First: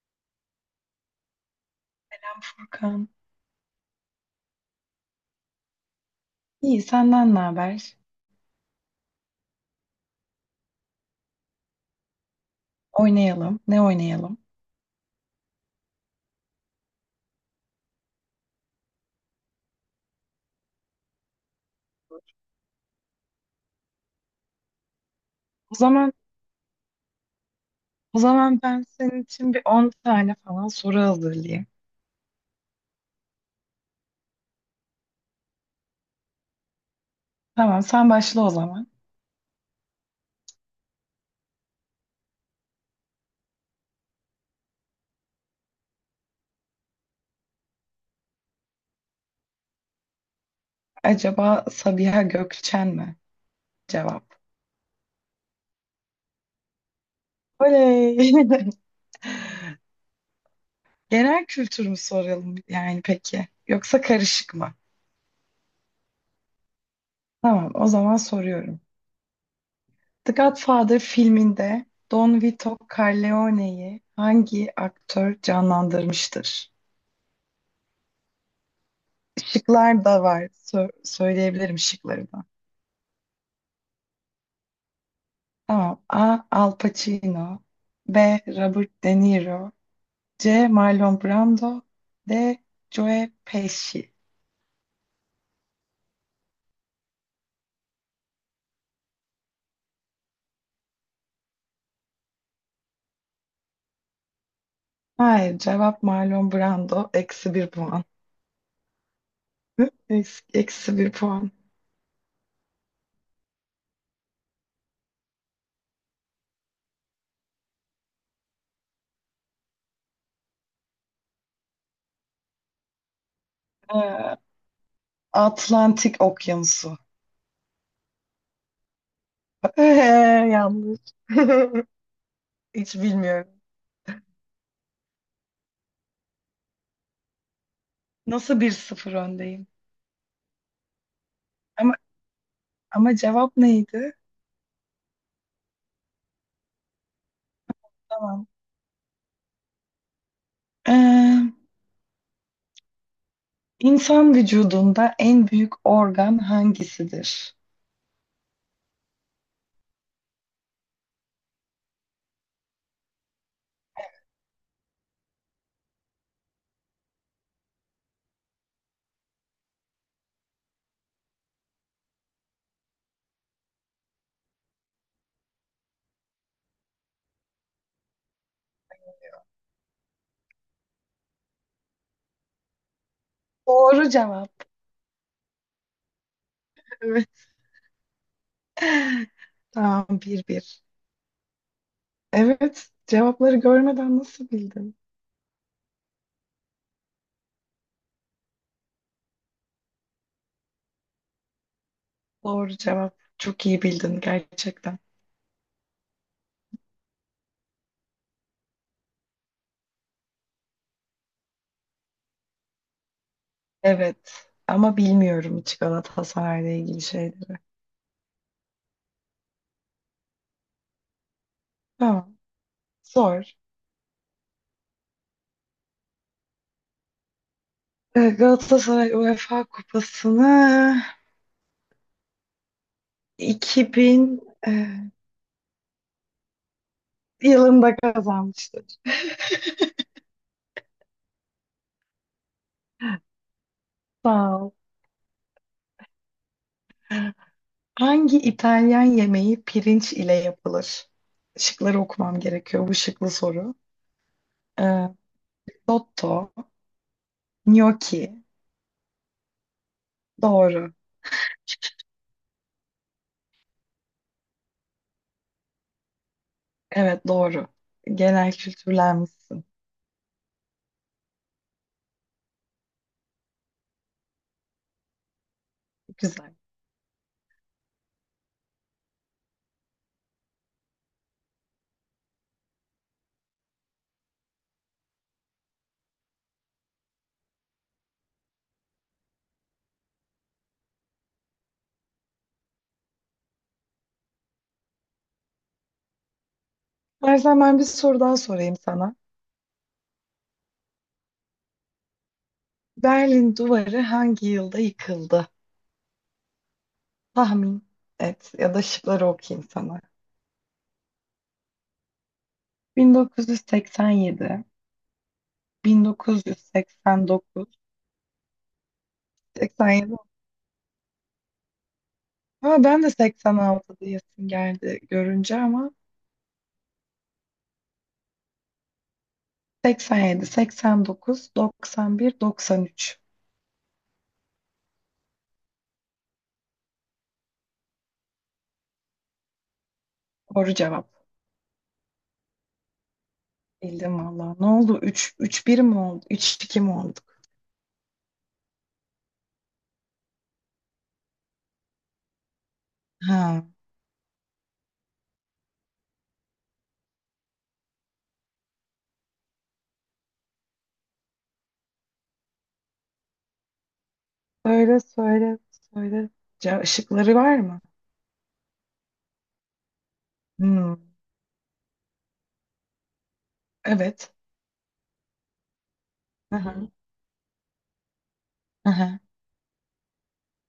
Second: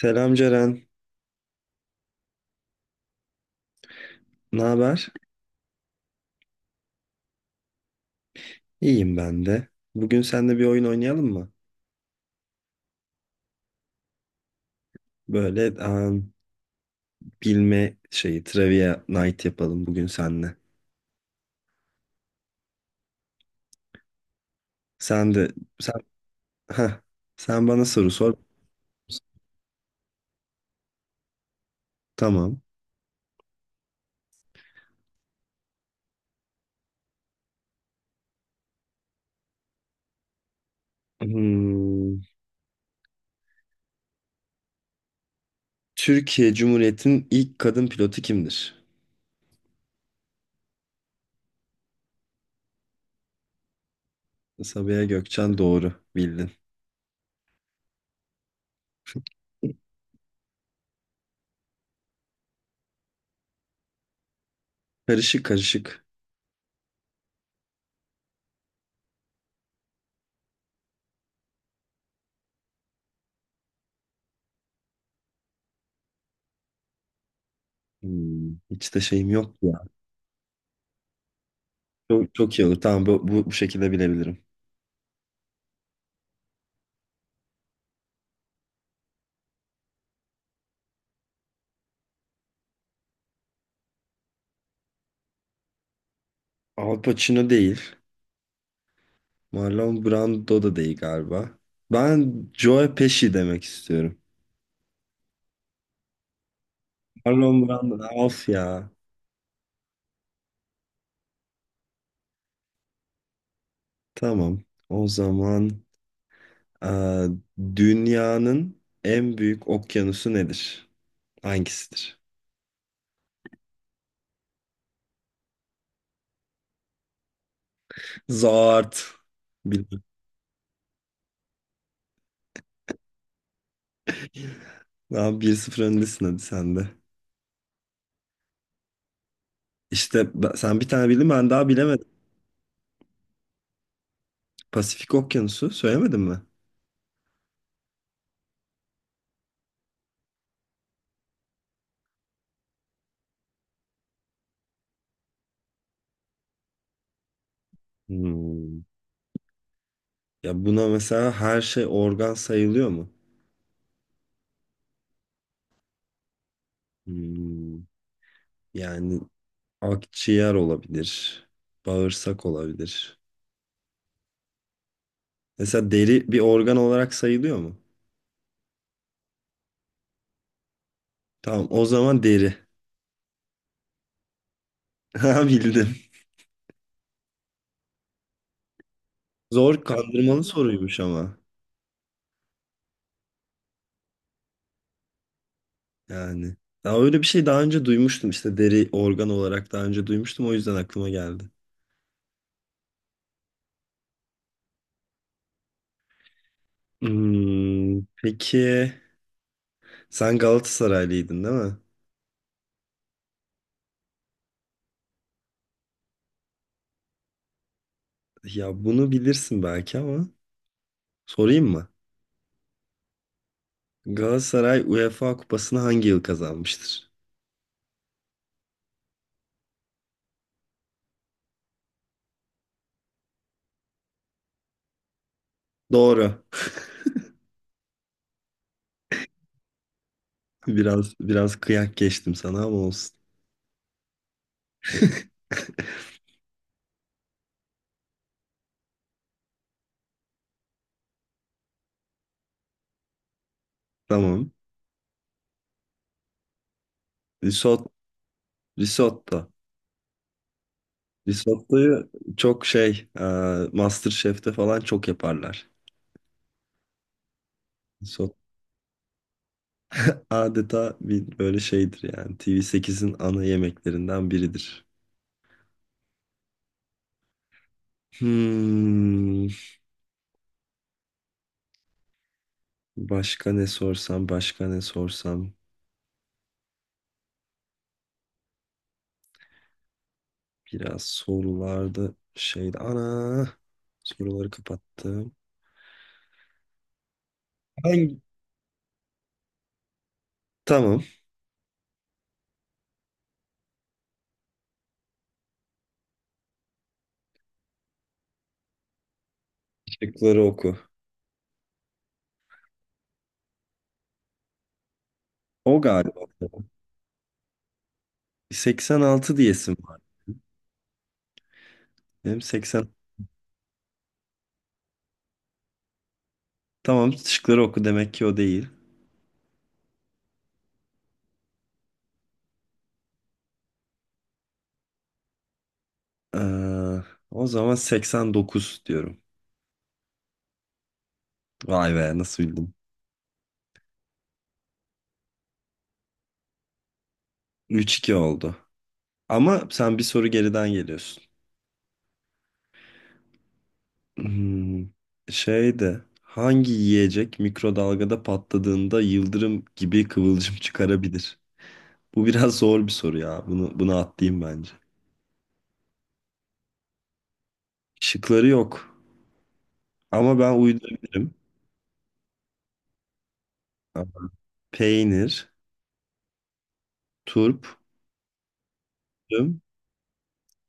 Selam Ceren, Hakan. ne haber? İyi senden ne haber? İyiyim ben de. Bugün seninle bir oyun oynayalım mı? Oynayalım. Ne oynayalım? Böyle bilme şeyi, trivia night yapalım bugün seninle. Sen de, O sen, zaman heh, sen bana soru o sor. zaman ben senin için bir 10 tane falan soru hazırlayayım. Tamam. Tamam sen başla o zaman. Hmm, Türkiye Cumhuriyeti'nin ilk kadın pilotu kimdir? Acaba Sabiha Gökçen mi? Cevap. Sabiha Gökçen doğru, bildin. Oley. Genel kültür mü soralım yani peki? Yoksa karışık mı? Karışık karışık. Tamam o zaman soruyorum. The Godfather filminde Don Vito Corleone'yi hangi aktör canlandırmıştır? Hiç de şeyim yok ya. Şıklar da var. Söyleyebilirim şıkları Çok, da. çok iyi olur. Tamam bu şekilde bilebilirim. Tamam. A. Al Pacino. B. Robert De Niro. C. Marlon Brando. D. Joe Pesci. Al Pacino değil. Marlon Brando da değil galiba. Ben Joe Pesci demek istiyorum. Hayır, cevap Marlon Brando. Eksi Marlon bir Brando. puan. Of ya. Eksi bir puan. Tamam. O zaman eee, dünyanın en büyük okyanusu nedir? Hangisidir? Ee, Atlantik Okyanusu. Zart. Bilmem. Yanlış. Hiç bilmiyorum. Daha bir sıfır öndesin, hadi sen de. Nasıl 1-0 öndeyim? İşte sen bir tane bildin, ben daha Ama bilemedim. ama cevap neydi? Pasifik Okyanusu söylemedin mi? Tamam. Ee, İnsan vücudunda en büyük organ hangisidir? Hmm. Ya buna mesela her şey organ sayılıyor mu? Hmm. Yani akciğer olabilir. Bağırsak olabilir. Mesela deri bir organ olarak sayılıyor mu? Tamam, o zaman deri. Doğru cevap. Ha, bildim. Evet, Zor tamam kandırmalı 1-1. soruymuş ama. Evet, cevapları görmeden nasıl bildin? Yani. Ya öyle bir şey daha önce duymuştum, işte deri organ olarak daha önce duymuştum, o yüzden aklıma geldi. Doğru cevap. Çok iyi bildin gerçekten. Peki sen Galatasaraylıydın değil mi? Evet, ama bilmiyorum hiç Galatasaray'la ilgili şeyleri. Ya bunu bilirsin belki ama sorayım mı? Tamam, sor. Galatasaray UEFA Kupası'nı hangi yıl kazanmıştır? Galatasaray UEFA Kupası'nı 2000 e, Doğru. yılında kazanmıştır. Biraz biraz kıyak geçtim sana ama olsun. Sağ ol. Hangi İtalyan yemeği pirinç ile yapılır? Şıkları okumam gerekiyor. Bu şıklı soru. Tamam. Ee, dotto, Risot, gnocchi. risotto. Doğru. Risottoyu çok MasterChef'te falan çok yaparlar. Evet doğru. Risotto Genel kültürlenmişsin. adeta bir böyle şeydir yani. TV8'in ana yemeklerinden biridir. Güzel. Hmm, Başka ne sorsam, başka ne sorsam. Biraz sorularda şeydi. Ana! Soruları kapattım. İstersen ben bir Hangi? soru daha sorayım sana. Tamam. Berlin Duvarı hangi yılda yıkıldı? Tahmin et ya da şıkları okuyayım sana. Şıkları oku. 1987, O galiba. 1989, 86 diyesim var. 87. Benim Ha, 80. ben de 86 diyesim geldi görünce ama Tamam, şıkları oku demek ki o değil. 87, 89, 91, 93. Ee, O zaman 89 diyorum. Doğru cevap. Vay be, nasıl bildim. Bildim valla. Ne oldu? 3, 3-1 mi oldu? 3-2 mi olduk? 3-2 oldu. Ama sen bir soru geriden geliyorsun. Ha. Hmm, Şeydi. Hangi yiyecek mikrodalgada patladığında yıldırım gibi kıvılcım çıkarabilir? Bu biraz zor bir soru ya. Bunu atlayayım bence. Söyle, söyle, söyle. Işıkları var mı? Şıkları yok. Ama ben Hmm, uydurabilirim. evet. Peynir, Aha. turp, Aha. üzüm,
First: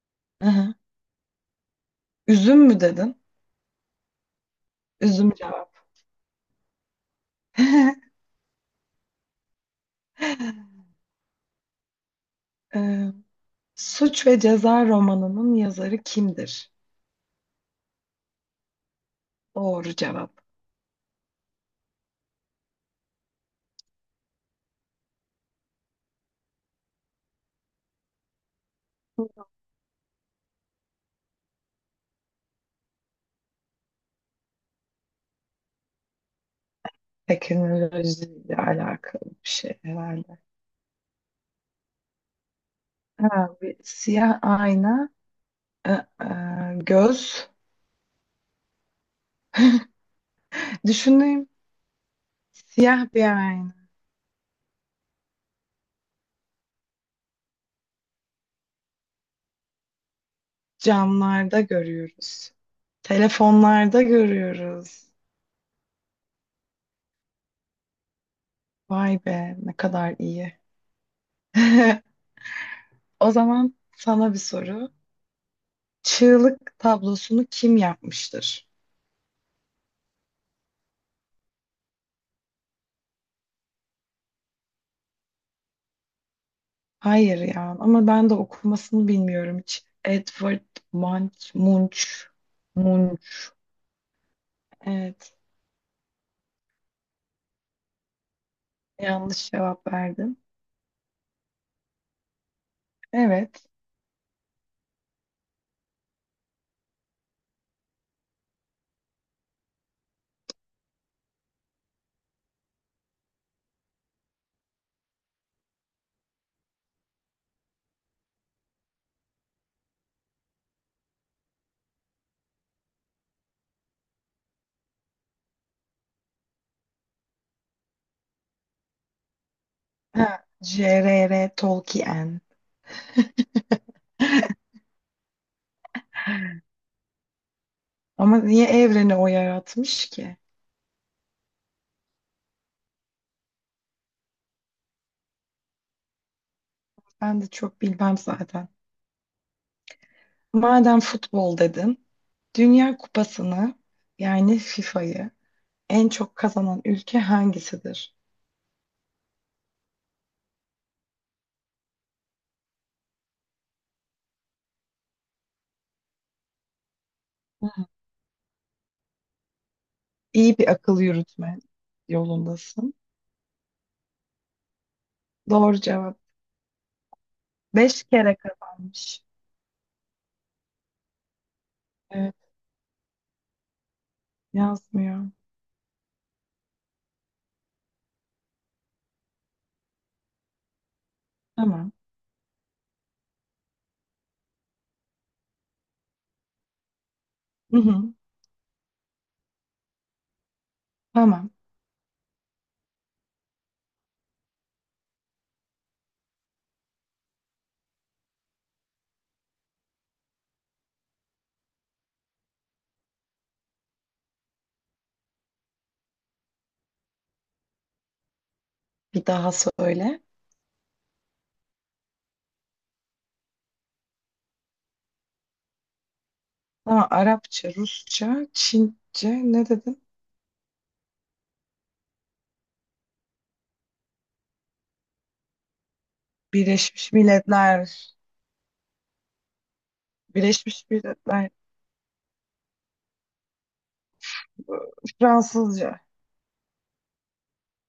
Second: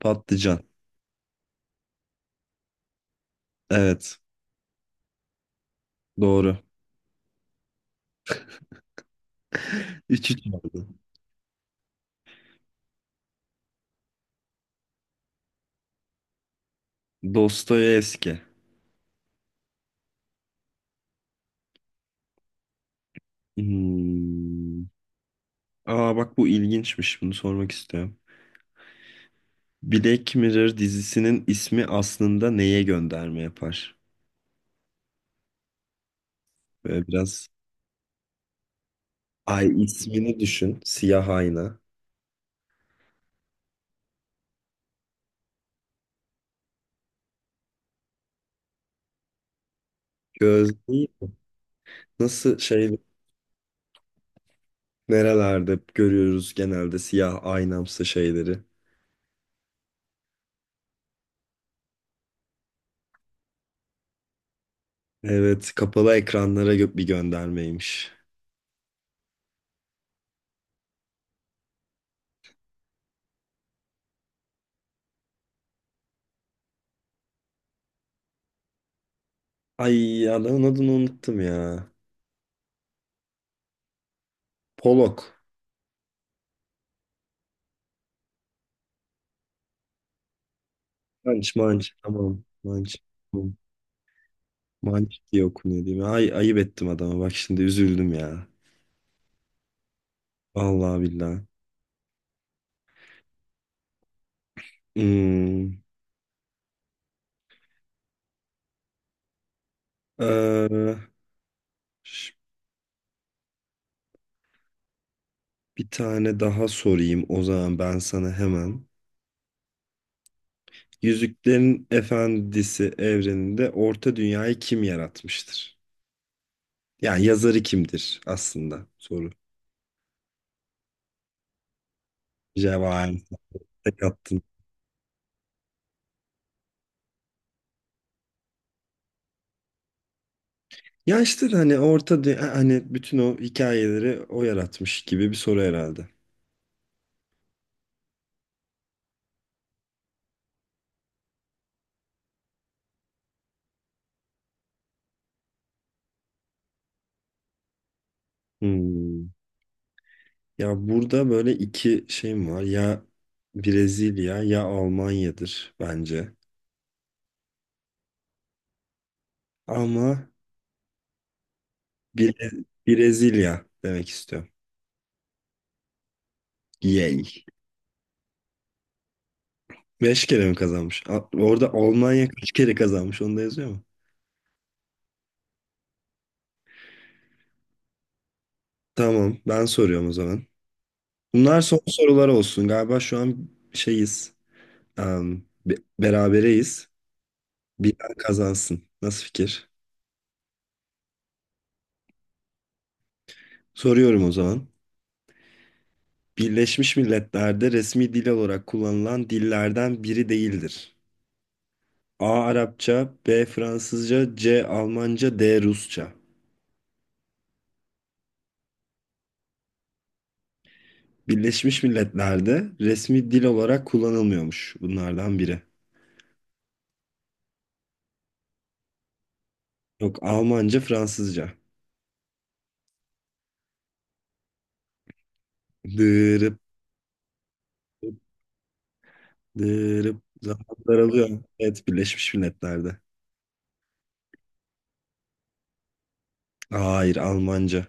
patlıcan. Aha. Üzüm mü dedin? Evet, Üzüm cevap. doğru. 3-3 oldu. Ee, Suç ve Ceza romanının yazarı kimdir? Dostoyevski. Doğru cevap. Hmm. Aa, bak bu ilginçmiş. Bunu sormak istiyorum. Black Mirror dizisinin ismi aslında neye gönderme yapar? Böyle biraz Teknolojiyle alakalı bir ay, şey herhalde. ismini düşün. Siyah ayna. Ha, bir siyah ayna. Ee, e, Göz. Gözlüğü Düşüneyim. nasıl Siyah bir ayna. nerelerde görüyoruz genelde siyah aynamsı şeyleri. Camlarda görüyoruz. Telefonlarda görüyoruz. Evet, kapalı ekranlara bir göndermeymiş. Vay be ne kadar iyi. O zaman sana bir soru. Çığlık tablosunu kim yapmıştır? Ay, adamın adını unuttum ya. Polok. Hayır ya ama ben de okumasını bilmiyorum hiç. Edward Munch, Manç manç, Munch, tamam. Manç. Munch. Malik Evet diye okunuyor değil mi? Ay, ayıp ettim adama. Bak şimdi üzüldüm ya. yanlış cevap verdim. Vallahi billahi. Evet. Hmm. Ee, ş- Bir tane daha sorayım o zaman ben sana hemen. Yüzüklerin Efendisi evreninde Orta Dünya'yı kim yaratmıştır? Yani yazarı kimdir aslında soru. Ha, J.R.R. Tolkien. Cevahir. Tek attın. Ama niye evreni o yaratmış ki? Ya işte hani Orta Dünya, hani bütün o hikayeleri o yaratmış gibi bir soru herhalde. Ben de çok bilmem zaten. Madem futbol dedin, Dünya Kupası'nı yani FIFA'yı en çok kazanan ülke hangisidir? Hmm. Ya burada böyle iki şeyim var. Ya Brezilya ya Almanya'dır bence. Hı. Ama İyi bir akıl yürütme yolundasın. Brezilya demek istiyorum. Doğru cevap. Yay. 5 kere kazanmış. Beş kere mi kazanmış? Orada Almanya Evet, kaç kere kazanmış? Onu da yazıyor mu? yazmıyor. Tamam, ben soruyorum o zaman. Bunlar son Tamam. sorular olsun. Galiba şu an şeyiz. Berabereyiz. Hı Bilen hı. kazansın. Nasıl fikir? Tamam. Soruyorum o zaman. Birleşmiş Milletler'de resmi dil olarak kullanılan dillerden biri değildir. A. Arapça, B. Fransızca, C. Almanca, D. Rusça. Bir daha söyle. Birleşmiş Milletler'de resmi dil olarak kullanılmıyormuş bunlardan biri. Tamam, Arapça, Rusça, Çince ne dedim? Yok, Almanca, Fransızca. Dırıp Birleşmiş Milletler. dırıp zaman Birleşmiş daralıyor. Milletler. Evet, Birleşmiş Milletler'de. Fransızca. Hayır, Almanca.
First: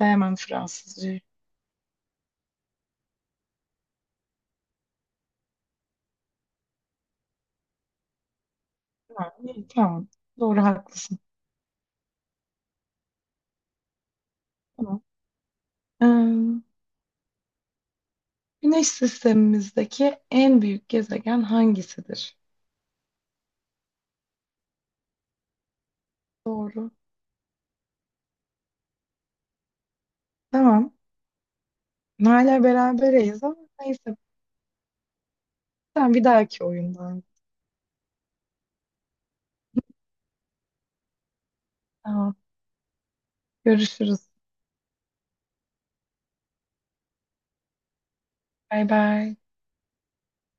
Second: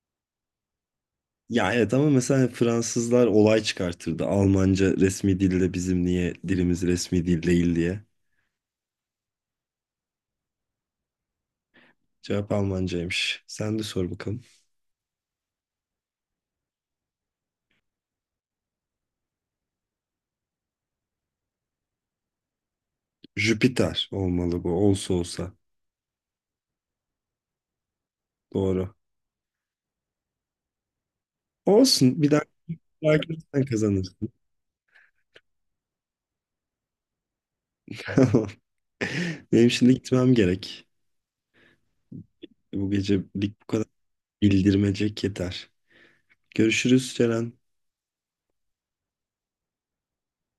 Sevmem Fransızcayı. Ya evet, ama mesela Fransızlar olay çıkartırdı. Almanca resmi dilde, bizim niye dilimiz resmi dil değil diye. Ha, iyi, tamam. Doğru haklısın. Cevap Almancaymış. Sen de sor bakalım. Tamam. Ee, Güneş sistemimizdeki en büyük gezegen hangisidir? Jüpiter olmalı, bu olsa olsa. Doğru. Doğru. Tamam. Olsun. Bir daha Hala berabereyiz ama sen kazanırsın. neyse. Sen bir dahaki oyundan. Tamam. Benim şimdi gitmem gerek. Tamam. Bu gecelik bu kadar Görüşürüz. bildirmecek yeter. Görüşürüz, Ceren. Bay bay.